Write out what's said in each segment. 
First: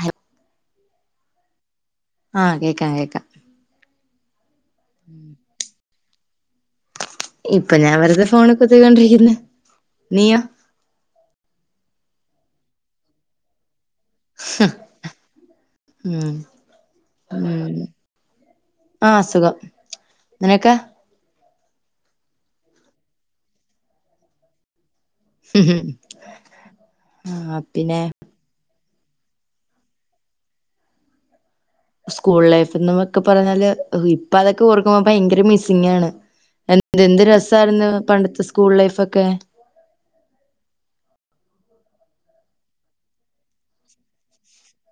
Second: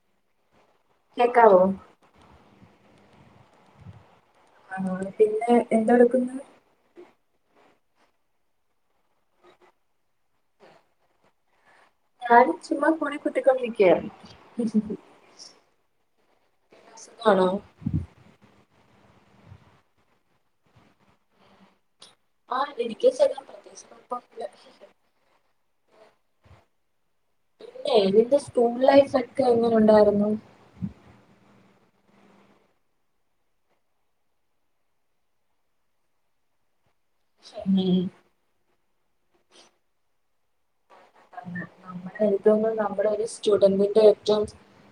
ഹൽ കേൾക്കാവേ ആഹ് കേൾക്കാം കേൾക്കാം പിന്നെ എന്താ എടുക്കുന്നു ഇപ്പൊ ഞാൻ വെറുതെ ഫോണിൽ കുത്തിക്കൊണ്ടിരിക്കുന്നു നീയോ ഞാൻ ചുമ്മ ഫോണിൽ കുത്തിക്കൊണ്ടിരിക്കുകയരുന്നു ഉം ആണോ ഉം ആഹ് സുഖം നിനക്കോ ആ എനിക്ക് സുഖാണ് പ്രത്യേകിച്ച് കുഴപ്പ ഉം ഉം ന്റെ സ്കൂൾ ലൈഫ് ഒക്കെ എങ്ങനെ ഉണ്ടായിരുന്നു സ്കൂൾ ലൈഫ് എന്നൊക്കെ പറഞ്ഞാല് ഇപ്പൊ അതൊക്കെ ഓർക്കുമ്പോ ഭയങ്കര മിസ്സിംഗാണ് ഇതെന്ത് രസായിരുന്നു ഉം. പണ്ടത്തെ സ്കൂൾ ലൈഫ് ഒക്കെ നമ്മത നമ്മുടെ ഒരു സ്റ്റുഡന്റിന്റെ ഏറ്റവും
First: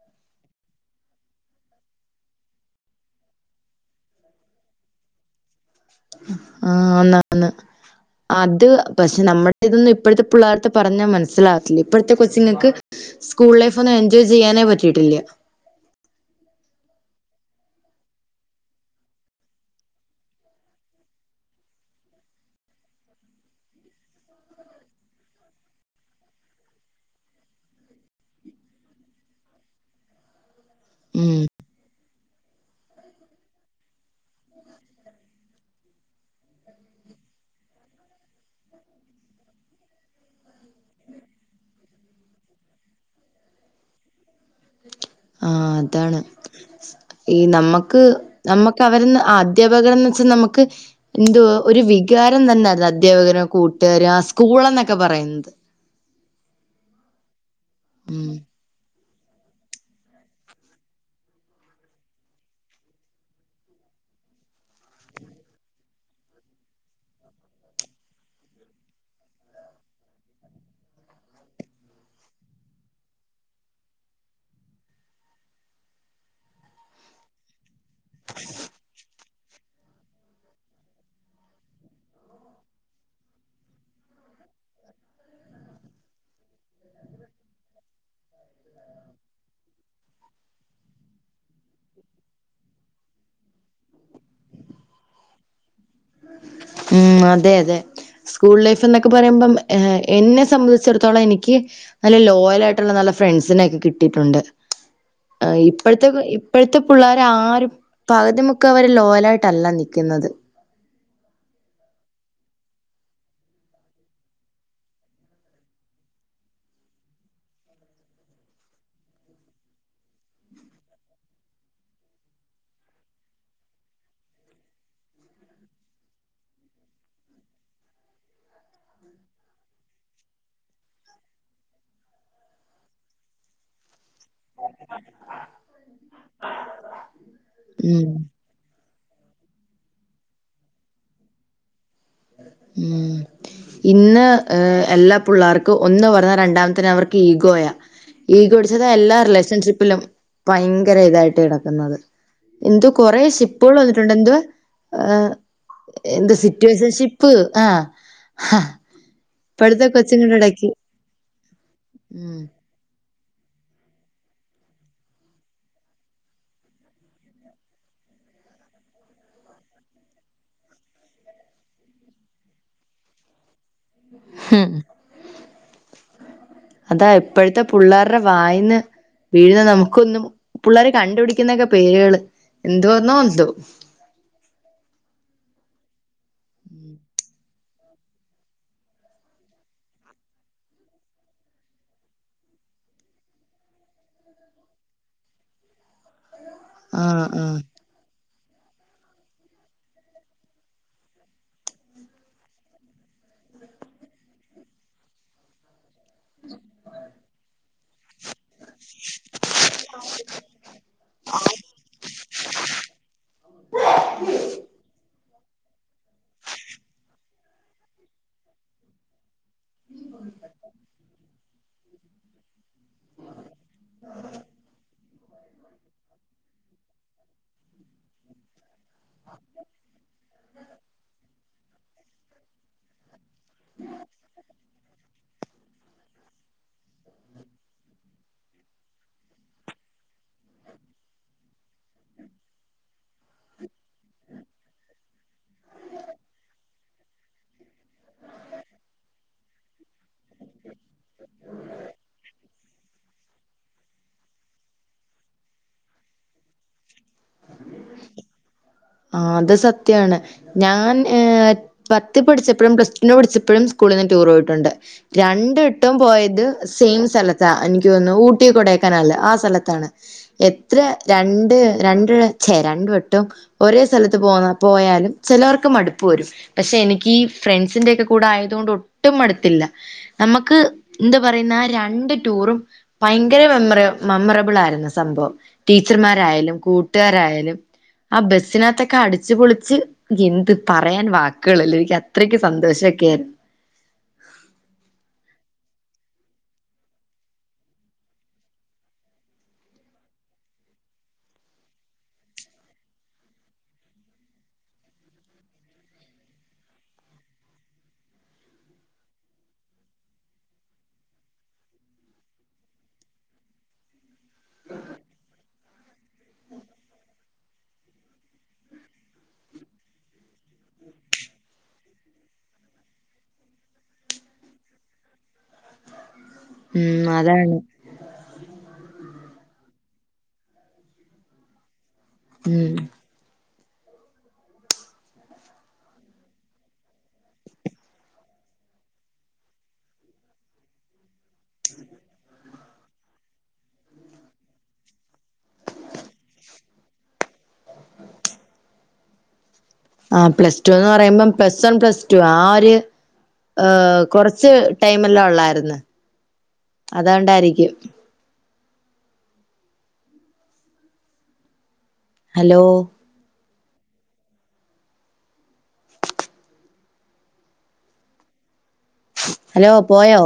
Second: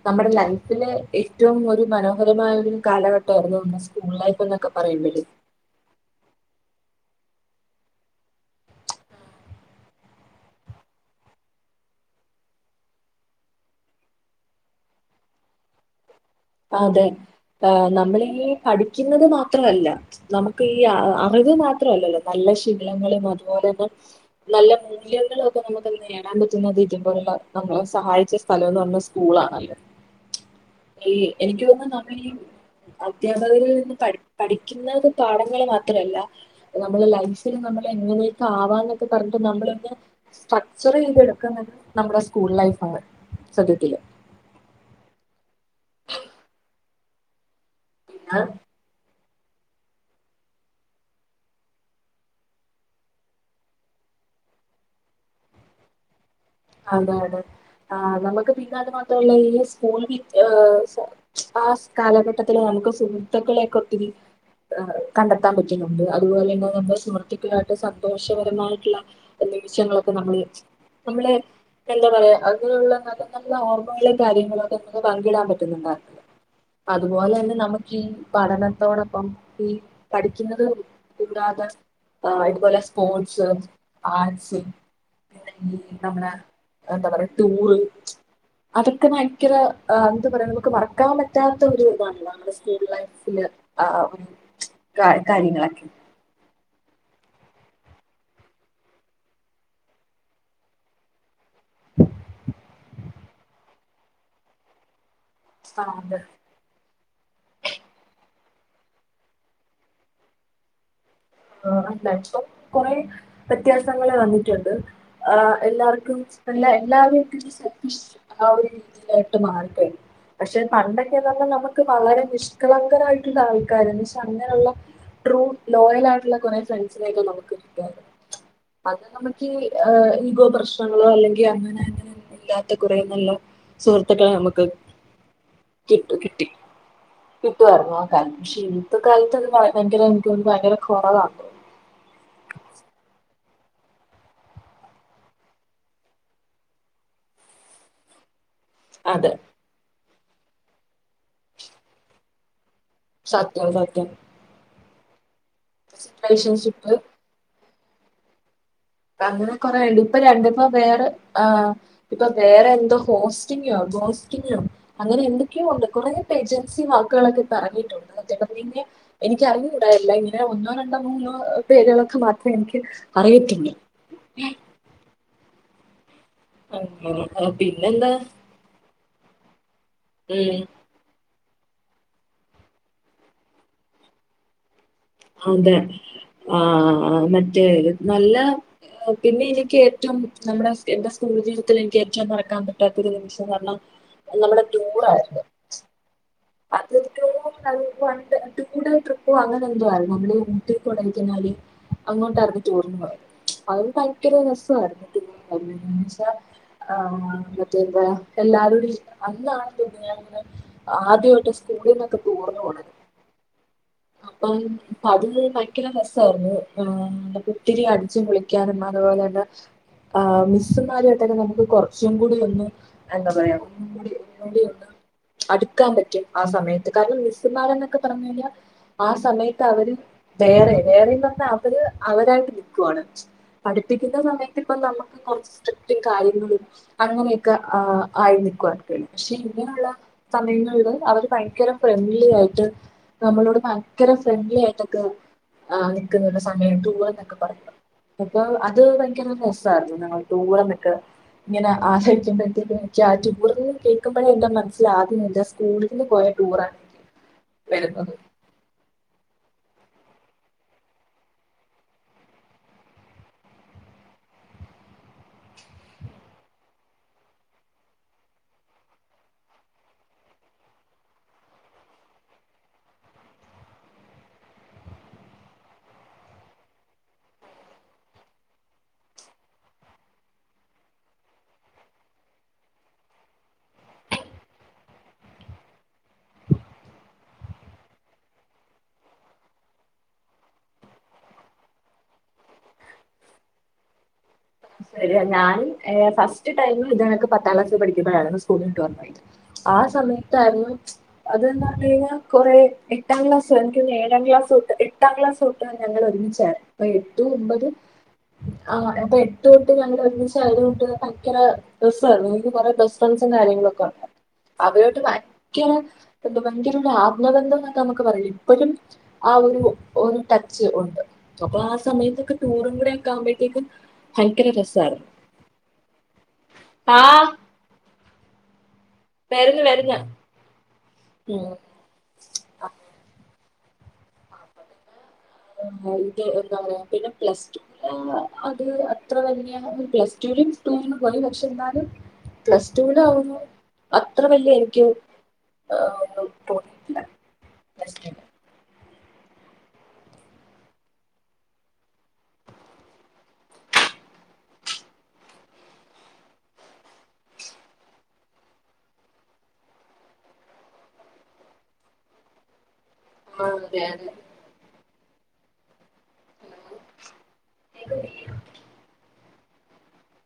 നമ്മുടെ ലൈഫിലെ ഏറ്റവും ഒരു മനോഹരമായ ഒരു കാലഘട്ടമായിരുന്നു സ്കൂൾ ലൈഫ് എന്നൊക്കെ പറയുമ്പഴേ ആഹ് ന്ന ന്ന് അത് പക്ഷെ നമ്മുടെ ഇതൊന്നും ഇപ്പോഴത്തെ പിള്ളേർത്തെ പറഞ്ഞാ മനസ്സിലാവത്തില്ല ഇപ്പോഴത്തെ കൊച്ചുങ്ങൾക്ക് സ്കൂൾ ലൈഫ് ഒന്നും എൻജോയ് ചെയ്യാനേ പറ്റിയിട്ടില്ല അതെ ആ നമ്മളീ പഠിക്കുന്നത് മാത്രമല്ല നമുക്ക് ഈ അറിവ് മാത്രല്ലല്ലോ നല്ല ശീലങ്ങളും അതുപോലെ തന്നെ നല്ല മൂല്യങ്ങളൊക്കെ നമുക്ക് നേടാൻ പറ്റുന്നത് ഇതപലുള്ള നമ്മളെ സഹായിച്ച സ്ഥലംന്ന് പറഞ്ഞ സ്കൂളാണല്ലോ ഈ ഉം എനിക്ക് തോന്നുന്നു നമ്മൾ അധ്യാപകരിൽ നിന്ന് പ പഠിക്കുന്ന പാഠങ്ങൾ മാത്ര മാല്ല നമ്മള് ലൈഫിൽ നമ്മൾ എങ്ങനെയൊക്കെ ആവാന്നൊക്കെ പറഞ്ഞ് നമ്മളൊക്കെ സ്ട്രക്ചർ ചെയ്ത് എടുക്കുന്നത് നമ്മുടെ സ്കൂൾ ലൈഫാണ് സത്യത്തില് ആഹ് അതാണ് ഈ നമുക്ക് ഞാൻ നമ്മക്ക് അവരന്ന് അധ്യാപകർന്ന് വെച്ചാൽ നമുക്ക് എന്ത ഒരു വികാരം തന്നെയായിരുന്നു അധ്യാപകനോ കൂട്ടുകാരോ ആ സ്കൂൾ എന്നൊക്കെ പറയുന്നത് അതെ അതെ ആ ഉം നമുക്ക് പിന്നാല മാത്രല്ല ഈ സ്കൂൾ വി ആ കാലഘട്ടത്തില് നമുക്ക് സുഹൃത്തുക്കളെക്ക ഒത്തിരി കണ്ടെത്താൻ പറ്റുന്നുണ്ട് അതുപോലെ തന്നെ നമ്മുടെ സുഹൃത്തുക്കളുമായിട്ട് സന്തോഷപരമായിട്ടുള്ള നിമിഷങ്ങളൊക്കെ നമ്മള് നമ്മളെ എന്താ പറയാ അങ്ങനെയുള്ള നല്ല നല്ല ഓർമ്മകളും കാര്യങ്ങളും ഒക്കെ നമ്മക്ക് പങ്കിടാൻ പറ്റുന്നുണ്ട്‌ അതുപോലെ ന്നെ നമുക്ക് ഈ പഠനത്തോടൊപ്പം ഈ പഠിക്കുന്നത് കൂടാതെ അതുപോലെ സ്പോർട്സ് ആർട്സ് ങ്കിൽ നമ്മുടെ എന്താ പറയാൻ ടൂർ അതൊക്കെ ഭയങ്കര എന്ത പറയാ നമുക്ക് മറക്കാൻ പറ്റാത്ത ഒരു ഇതാണല്ലോ നമ്മുടെ സ്കൂ ലൈഫിൽ ആ കാര്യങ്ങളൊക്കെ ഉം അതെ അതെ സ്കൂൾ ലൈഫ് എന്നൊക്കെ പറയുമ്പം എന്നെ സംബന്ധിച്ചിടത്തോളം എനിക്ക് നല്ല ലോയല ആയിട്ടുള്ള നല്ല ഫ്രണ്ട്സിനെക്കെ കിട്ടിയിട്ടുണ്ട് ആ, ഇപ്പോഴത്ത അതെ. പ്പോഴത്തെ പിള്ളേർ ആരും പകുതിമുക്കാവരെ ലോയലായിട്ടല്ല നിക്കുന്നത്. ആ [unintelligible] കുറെ വ്യത്യാസങ്ങൾ വന്നിട്ടുണ്ട്. ആ എല്ലാവർക്കും എല്ല എല്ലാ [unintelligible] ആ ഒരു രീതിയിലായിട്ട് മാറിക്കഴിഞ്ഞു. പക്ഷെ പണ്ടൊക്കെ ന്നെ പറഞ്ഞ നമുക്ക് വളരെ നിഷ്കളങ്കരായിട്ടുള്ള ആൾക്കാരന്ന് ക്ഷെ അങ്ങനെള്ള ട്രൂ ലോയൽ ആയിട്ടുള്ള കൊറേ ഫ്രണ്ട്സിനായക്കെ നമുക്ക് കിട്ടി അത് നമുക്ക് ഈഗോ പ്രശ്നങ്ങളോ അല്ലെങ്കിൽ അങ്ങനെ ങ്ങനെ ഇല്ലാത്ത കുറെ നല്ല സുഹൃത്തുക്കളെ നമുക്ക് [unintelligible] കിട്ടു കിട്ടി കിട്ടുമായിരുന്നു ആ ഉം കാലത്ത്. ക്ഷെ ഇന്നത്ത കാലത്ത് അത് ഭയങ്കര എനക്കൊന്ന് ഭയങ്കര കുറവ. ഉം. ഇന്ന് ഏഹ് എല്ലാ പുള്ളേർക്കും ഒന്ന് പറഞ്ഞാൽ രണ്ടാമത്തതിന് അവർക്ക് ഈഗോയ. ഈഗോടിച്ചത് എല്ലാ അതെ റിലേഷൻഷിപ്പിലും ഭയങ്കര ഇതായിട്ട് കിടക്കുന്നത്. എന്തുവാ കൊറെ സത്യം ഷിപ്പുകൾ സത്യം വന്നിട്ടുണ്ട്. എന്തുവാ സിറ്റുവേഷൻ റിലേഷൻഷിപ്പ് ഷി പ്പ് ആ ഹാ. അങ്ങനെ കൊറണ്ട് ഇപ്പൊ രണ്ടിപ്പോ വേറെ ആ ഇപ്പൊ ഉം വേറെന്തോ പോസ്റ്റിങ്ങിയോ ഗോസ്റ്റിംങ്ങോ? അങ്ങനെ എന്തൊക്കെയോ ണ്ട്. കുറെ ജൻസി വാക്കുകളൊക്കെ ഇപ്പോ എറങ്ങിയിട്ടുണ്ട്. എനിക്കറിഞ്ഞുകൂടാല്ല ഇങ്ങനെ ഒന്നോ രണ്ടോ മൂന്നോ പേരുകളൊക്കെ മാത്രേ എനിക്ക് അറിയത്തോള്ളൂ. ഉം. അതാ ആഹ് ഇപ്പോഴത്തെ പിന്നെന്താ പിള്ളേരുടെ വായന്ന് വീഴുന്ന നമുക്കൊന്നും ഉം പിള്ളരെ കണ്ടുപിടിക്കുന്നൊക്കെ പേരുകള് എന്തുവാന്നോന്തോ? അതെ ആ മറ്റേ നല്ല. പിന്നെ എനിക്ക് ഏറ്റവും നമ്മുടെ എന്റെ സ്കൂൾ ജീവിതത്തിൽ എനിക്ക് ഏറ്റവും മറക്കാൻ പറ്റാത്ത ഒരു നിമിഷം ന്ന് പറഞ്ഞാ നമ്മുടെ ടൂറായിരുന്ന് ആഹ ആ അ [unintelligible] കൂട ട്രിപ്പ അങ്ങനെ എന്തോ ആയിരുന്നു നമ്മുടെ ഊട്ടി കൊടക്കതിനാല് അങ്ങോട്ടായിരുന്നു ടൂറിന് പോയത്. അത ഭയങ്കര രസമായിന്നട്ടെ എന്നേച്ചാ ആ മറ്റേന്താ എല്ലാരടും അന്നാണ് തന്നന്ന് ആദ്യമായിട്ട് സ്കൂളിന്നൊക്കെ റ്റൂർന് പോണെ. ആ [unintelligible] ആത്യൊക്കെ അത് ഭയങ്കര രസയിരുന്നു ഒത്തിരി അടിച്ചു പൊളിക്കാനും അതുപോലെ തന്നെ ആഹ് മിസ്സമാരുമായിട്ടക്കെ നമുക്ക് കൊറ ച്ചും കൂടി ഒന്ന് എന്താ പറയാ ഒന്നും കൂടി ഒന്ന് അടുക്കാൻ പറ്റും ആ സമയത്ത്. കാരണം മിസ്സിമാർ ന്നൊക്കെ പറഞ്ഞാൽ ആ സമയത്ത് അവര് വേറെ വേറെന്ന് പറഞ്ഞാ അവര് അവരായിട്ട് കോളേജ് പഠിപ്പിക്കുന്ന സമയത്ത് ഇപ്പ നമുക്ക് കൊറച്ച് സ്‌ട്രിക്‌ട്ടും കാര്യങ്ങളും അങ്ങനെയൊക്കെ ആ ആയി നിക്കവാർക്കാണ്. പക്ഷെ ഇങ്ങനെള്ള സമയങ്ങളില് അവര് ഭയങ്കര ഫ്രണ്ട്ലി ആയിട്ട് നമ്മളോട് [unintelligible] ങ്കരം ഫ്രണ്ട്ലി ആയിട്ടൊക്കെ ആ നിക്കുന്ന ഒരു സമയത്ത് ടൂർ എന്നൊക്കെ പറയുന്നത്. അപ്പൊ അത് ഭയങ്കര രസമായിരുന്നു. ങ്ങൾ ടൂറെന്നൊക്കെ ഇങ്ങനെ ആശടിക്കുമ്പഴത്തേക്കും എനിക്ക് ആ ടൂറിൽ നിന്ന് കേൾക്കുമ്പഴതേക്കും [unintelligible] എന്റെ മനസ്സില് സ്കൂളിൽ നിന്ന് പോയ ടൂറണ്. എനക്കത് ആ ത് സത്യാണ്. ഞാൻ ഏ പത്ത് പഠിച്ചപ്പഴും പ്ലസ് ടു പഠിച്ചപ്പഴും സ്കൂളിൾന്ന് ടൂർ പോയിട്ടുണ്ട്. രണ്ടട്ടും പോയത് സെയിം സ്ഥലത്താ എനിക്ക് തോന്നുന്നു ഊട്ടി കൊടയക്കാനാല് ആ സ്ഥലത്താണ്. എത്ര രണ്ട് രണ്ട ച്ചേ രണ്ട വട്ടും ഒരേ സ്ഥലത്ത് പോന്നാ പോയാലും ചിലവർക്ക് മടുപ്പ് വരും. പക്ഷെ എനിക്ക് ഈ ഫ്രണ്ട്സിന്റെയൊക്കെ കൂടെ ആയോണ്ട് കൊണ്ട് ഒട്ടും മടുത്തില്ല. നമക്ക് എന്താ പറയുന്ന രണ്ട് ടൂറും ഭയങ്കര മെമ്മറ മെമ്മറബിൾ ആയിരുന്ന സംഭവം ടീച്ചർമാരായാലും കൂട്ടുകാരായാലും ആ ബസ്സിനകത്തൊക്കെ അടിച്ച് പൊളിച്ച് എന്ത് പറയാൻ വാക്കുകളില്ല എനിക്കത്രക്ക് സന്തോഷൊക്കെ ആയിരുന്നു ശരി ഞാ ഫസ്റ്റ് ടൈമ ഇത്ങ്ങൊക്ക് പത്താം ക്ലാസ്ൽ പഠിക്ക്പഴാ സ്കൂളിൽട്ട്ത് ആ സമയത്തായിരുന്നു അതന്ന് പറഞ്ഞ കഴിഞ്ഞാ കൊറെ എട്ടാം ക്ലാസ് എനക്ക് തോന്നുന്നു ഏഴാം ക്ലാസ് തൊട്ട് എട്ടാം ക്ലാസ് ഞങ്ങൾ ഒരുങ്ങിച്ചേരാ അപ്പ എട്ടു ഒമ്പത് ആ അപ്പൊ എട്ടുട്ട ഞ ഒരുമിച് ആയതുകണ്ട് ഭയങ്കര രരുന്നു എനിക്ക് കുറേ ബസ്റ്റ് ഫ്രൻസും കാര്യങ്ങളും ഒക്കെ ഉണ്ട് അവരോട്ട് വയക്ക എന്ത ഭയങ്കര ഒരു ആത്മബന്ധം എന്നക്കെ നമുക്ക് പറയാ ഇപ്പോഴും ആ ഒരു ഒരു ടച്ച് ഉണ്ട് അപ്പൊ ആ സമയത്തൊക്കെ ടൂറും കൂടെ ഒക്ക ആമ്പോഴത്തേക്കും ഭയങ്കര രസ ഉം ആഹ് അതാണ് വര് ന്ന് വരുന്ന ഉം ഉം ആഹ് ഇത് എന്താ പറയാ പിന്നെ പ്ലസ് അത് അത്ര വലിയ പ്ലസ് ടുവില് പോലും പക്ഷെ എന്നാലും പ്ലസ് ടൂവി ആവുന്നു അത്ര വല്യ എക്ക് ആഹ് ഒ തോണിയിട്ടില്ലസ് ആഹ് പ്ലസ് ടു എന്ന് പറയുമ്പം പ്ലസ് വൺ പ്ലസ് ടു ആഹ് ഒരു ഏ കൊറച്ച് ടൈമല്ലാം ഉള്ളായിന്ന് അതുകൊണ്ടായിരിക്കും ഹലോ ആഹ് അതെ അതെ ഹലോ പോയോ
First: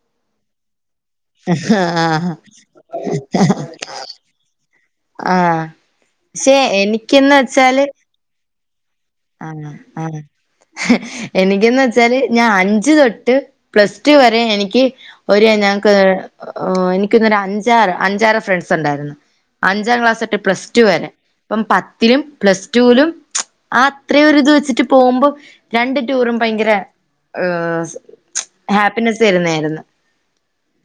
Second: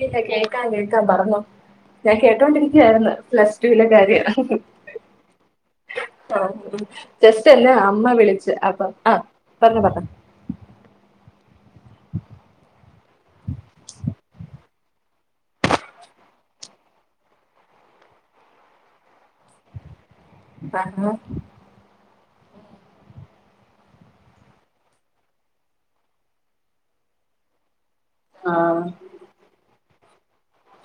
തക്കെ കേക്കാ കേൾക്കാൻ പറഞ്ഞു ഞാൻ ആഹ് കേട്ടോണ്ടിരിക്കായിരുന്നു പ്ലസ് ടുവിലെ കാര്യം ആഹ് പക്ഷെ എനിക്കെന്ന് ജസ്റ്റ് എന്നെ വെച്ചാല് അമ്മ വിളിച്ചു അപ്പൊ ആഹ് ആഹ് ആഹ് എനിക്കന്ന് വെച്ചാല് ഞാൻ അച് ജ് തൊട്ട് പ്ലസ് ടു വരെ എനിക്ക് ഒ ഞങ്ങക്ക് എനിക്കൊന്നൊരു അഞ്ചാറ് അഞ്ചാറ് ഫ്രണ്ട്സ് ഉണ്ടായിരുന്നു അഞ്ചാം ക്ലാസട്ട് പ്ലസ് ടു വരെ പറഞ്ഞോ ഇപ്പം പത്തിലും പ്ലസ് ടുവിലും ആഹ് അത്രയ ഇത് വെച്ചിട്ട് പോകുമ്പോ രണ്ട് ടൂറും ഭയങ്കര ഏഹ് ആഹ് ഹാപ്പിനെസ് വരുന്നായിരുന്നു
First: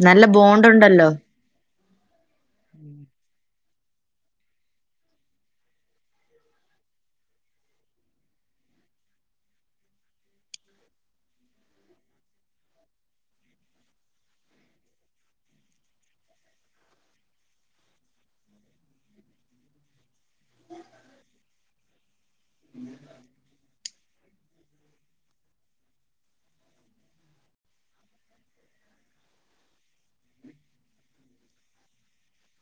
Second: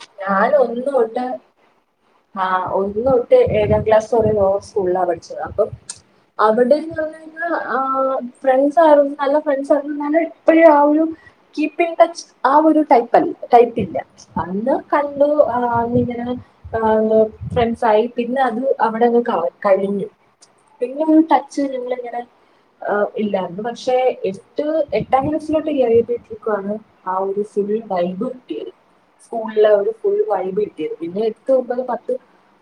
നല്ല ബോണ്ട് ഉണ്ടല്ലോ ആഹ് ഒന്ന് തൊട്ട് ഏഴാം ക്ലാസ് പറയോ സ്കൂളിലാണ് പഠിച്ചത് അപ്പൊ അവടെ ഫ്രണ്ട്സയിരുന്നു നല്ല ഫ്രണ്ട്സ ആായിരുന്നു ഇപ്പഴ ആ ഒരു കീപ്പ് ഇൻ ടച്ച് ആ ഒരു ടൈപ്പല്ല ടൈപ്പ് ഇല്ല അന്ന് കണ്ടു ആ ഇങ്ങെനെ ആഹ് ഫ്രണ്ട്സ് ആയി പിന്നെ അത് അവടെ കള കഴിഞ്ഞു പിന്നെ ടച്ച് നിങ്ങള എങ്ങനെ ആഹ് ഇല്ലായിരുന്നു പക്ഷെ എട്ട് എട്ടാം ക്ലാസ്സിലോട്ട് ഈ അറിയപ്പെട്ടിരിക്കുവയാണ് ആഹ് ഒരു സിൾ ഡൈബ് കിട്ടിയല്ല ഫോണില് അവര് ഫുൾ വൈബ് കിട്ടിയത് പിന്നെ എടുത്തുമ്പത് പത്ത്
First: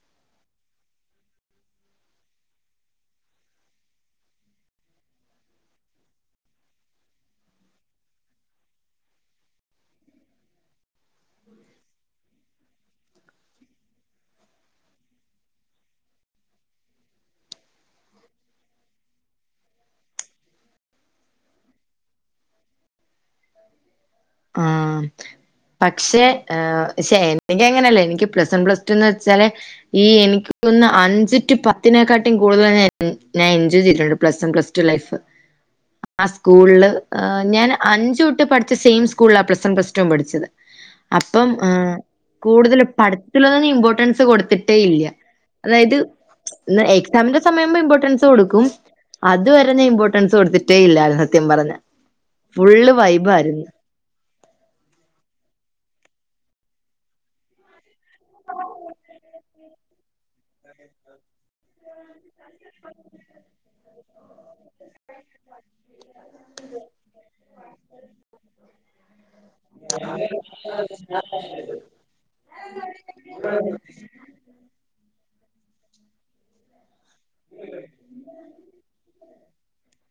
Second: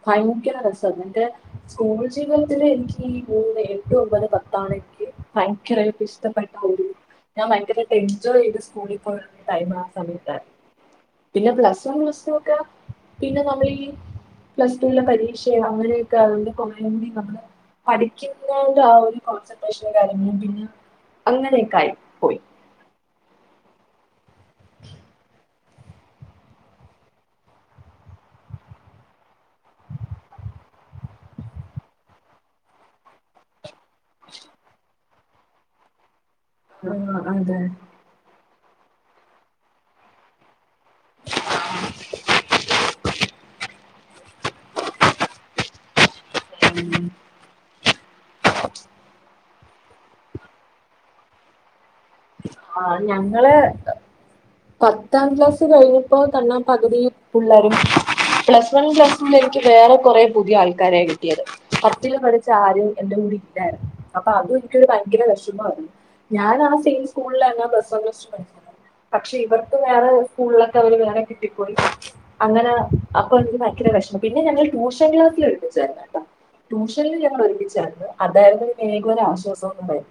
ഭയങ്കര രസം എന്റെ സ്കൂൾ ജീവിതത്തില് എനിക്ക് ഈ മൂന്ന് എട്ട് ഒമ്പത് പത്താണ്നിക്ക് ഭയങ്കരമായിക്ക ഇഷ്ടപ്പെട്ട ഒര് ഞാൻ ഭയങ്കരയിട്ട് എൻജോയ് ചെയ്ത് സ്കൂളിൽ പോയ ടൈം ആ സമയത്തായി പിന്നെ പ്ലസ് വൺ പ്ലസ് ടു ഒക്കെ പിന്നെ നമ്മൾ ഈ പ്ലസ് ടു ൻ്റെ പരീക്ഷയോ അങ്ങനെയൊക്കെ അതുകൊണ്ട് പോയ നമ്മള് പഠിക്കുന്നതിൻ്റെആ ഒരു കോൺസെൻട്രേഷനും കാര്യങ്ങളും പിന്നെ അങ്ങനെയൊക്കെ ആയി പോയി ആഹ് പക്ഷേ ഏ ശേ എനക്ക് എങ്ങനെയല്ല എനിക്ക് പ്ലസ് വൺ പ്ലസ് ടു എന്ന് വെച്ചാല് ഈ എനിക്ക് പിന്നെ അഞ്ച് ടു പത്തിനെക്കാട്ടും കൂടുതല ഞാൻ എൻജോയ് ചെയ്തിട്ടുണ്ട് plus one plus two life ആഹ് സ്കൂളില് ആഹ് അതെ ഞാൻ അഞ്ച് തൊട്ട് പഠിച്ച സെയിം സ്കൂളിലാ പ്ലസ് വൺ പ്ലസ് ടു ൻ പഠിച്ചത് അപ്പം ആഹ് കൂടുതൽ പഠത്തിലൊന്നും ഇമ്പോർട്ടൻസ് കൊടുത്തിട്ടേ ഇല്ല അതായത് ഇ എക്സാമിന്റെെ സമയവുമ്പം ഇമ്പോർട്ടൻസ് കൊടുക്കും അത് വരെ ഞാൻ ഇമ്പോർട്ടൻസ് കൊടുത്തിട്ടേ ഇല്ല സത്യം പറഞ്ഞഞ് ഫുള്ള് ആഹ് ഞങ്ങള് വൈബായിരുന്നു പത്താം ക്ലാസ് കഴിഞ്ഞപ്പോ തന്നാ പകുതി പിള്ളാരും പ്ലസ് വൺ പ്ലസ് [unintelligible] ക്ക് വേറെ കൊറേ പുതിയ ആൾക്കാരെയാ കിട്ടിയത് പത്തില് പഠിച്ച ആരും എന്റെ കൂടെ ഇല്ലാരുന്നു അപ്പൊ അതും എനിക്കൊരു ഭയങ്കര വെഷമവാരുന്നു ഞാൻ ആണാ സെയിം സ്കൂളിലാ ഞാൻ പ്ലസ് വൺ പ്ലസ് ടൂ പഠിച്ചേ പക്ഷേ ഇവർ ക്ക് വേറെ സ്കൂളിലൊക്കെ അവര് വേറെ കിട്ടിപ്പോയി അങ്ങനെ അപ്പൊ എനിക്ക് ഭയങ്കര വെഷ പിന്നെ ഞങ്ങൾ ട്യൂഷൻ ക്ലാസ്സിൽ ഒരുമിച്ചാരുന്നു കേട്ടോ ട്യൂഷനിൽ ഞങ്ങൾ ഒരുമിച്ചാരുന്നു അതാരുന്നു പിന്നെങ്കിലും ഒരാശ്വാസം [unintelligible]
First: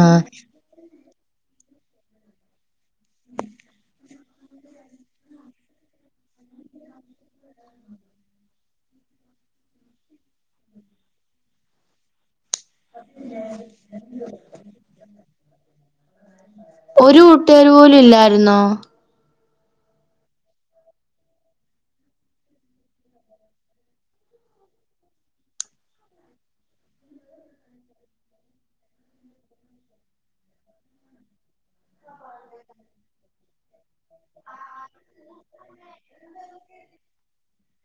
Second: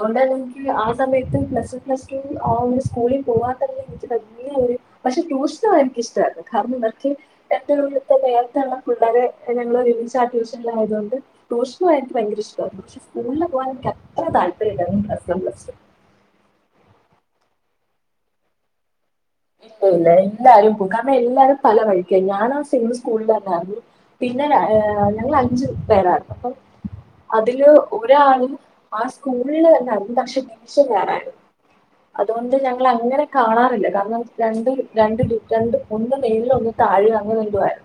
[unintelligible] ആഹ് എനിക്ക് ആ സമയത്ത് പ്ലസ് പ്ലസ് ടൂ ആഹ് ഒരു സ്കൂളിൽ പോവാൻ തന്നെ എനിക്ക് വല്യ ഒരു പക്ഷെ ട്യൂഷന് പോവാൻ എനിക്ക് ഇഷ്ടാരുന്നു കാരണം ഇവർക്ക് [unintelligible] പിള്ളാരെ ഞങ്ങള് ഒരുമിച്ച് ആക്കിയേഷം [unintelligible] ആയതുകൊണ്ട് ട്യൂഷന് പോയാ എനിക്ക് ഭയങ്കര ഇഷ് [unintelligible] പോവാൻ എനിക്ക് അത്ര താല്പര്യമില്ലാരുന്നു പ്ലസ് വൺ പ്ലസ് ടൂ ഒരു കൂട്ടുകാര് പോലും ഇല്ലാരുന്നോ ഇല്ല എല്ലാരും പോയ കാരണം എല്ലാരും പല വഴിക്കായി ഞാനാ സെയിം സ്കൂളിൽ തന്നാരുന്നു പിന്നെ ര ഏഹ് ഞങ്ങൾ അഞ്ചു പേരാരുന്നു അതില് ഒരാളും ആഹ് സ്കൂളില് തന്നെ [unintelligible] [unintelligible] അതുകൊണ്ട് ഞങ്ങൾ അങ്ങനെ കാണാറില്ല കാരണം രണ്ടും രണ്ട് ടു ഷൻണ്ട് ഒന്ന് മേളിലും ഒന്ന് താഴെയും അങ്ങനെ നിക്കുവാരുന്നു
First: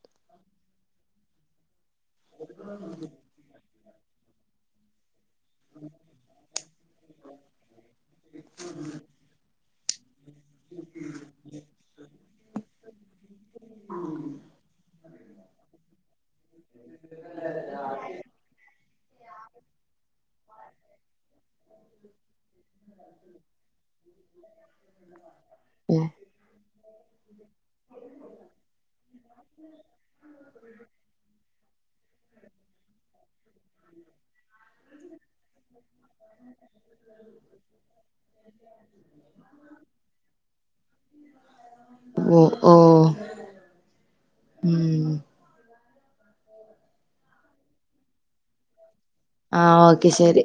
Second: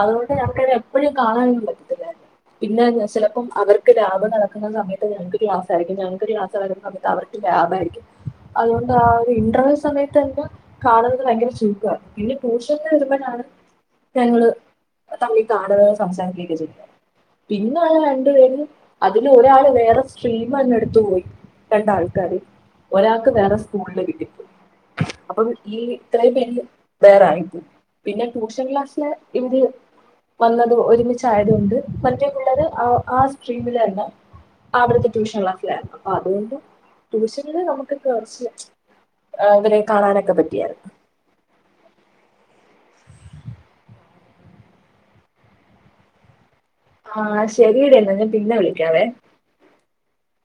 അതുകൊണ്ട് ഞങ്ങക്ക് അങ്ങനെ എപ്പഴും കാണാനൊന്നും പറ്റത്തില്ലാരുന്നു പിന്നെ ചെലപ്പം അവർക്ക് ലാബ് നടക്കുന്ന സമയത്ത് ഞങ്ങക്ക് ക്ലാസ് ആരിക്കും ഞങ്ങക്ക് ക്ലാ സമയത്ത് അവർക്ക് ലാബാരിക്കും അതുകൊണ്ട് ആഹ് ഒരു ഇന്റർവൽ സമയത്ത് [unintelligible] കാണുന്നത് ഭയങ്കര ചുരുക്കാ പിന്നെ ട്യൂഷന്ന് ചെല്ലുമ്പളാണ് ഞങ്ങള് തമ്മിൽ കാണുകയോ സംസാരിക്കുകയോ ഒക്കെ ചെയ്യുന്നത് പിന്നൊള്ള രണ്ട് പേരും അതില് ഒരാള് വേറെ സ്ട്രീം തന്നെ എടുത്തു പോയി രണ്ടാൾക്കാര് ഒരാക്ക് വേറെ സ്കൂളില് കിട്ടി പോയി അപ്പം ഈ ഓ ഇത്രേം പേരില് വേറാരിക്കും പിന്നെ ട്യൂഷൻ ക്ലാസ്സില് ഇവര് വന്നത് ഒരുമിച്ചായത് കൊണ്ട് മറ്റേ പിള്ളാര് ആഹ് ആഹ് സ്ട്രീമില് തന്നെ അവിടുത്തെ ട്യൂഷൻ ക്ലാസ്സിലാരുന്നു അതുകൊണ്ട് ട്യൂഷനില് നമുക്ക് ക്ക് കൊറച്ച് ആഹ് ഇവരെ കാണാനക്കെ പ ഉം ഉം ആഹ് ശെരിയെടി എന്നാ ഞാൻ പിന്നെ വിളിക്കാവേ ആഹ് ഓക്കെ ശെരി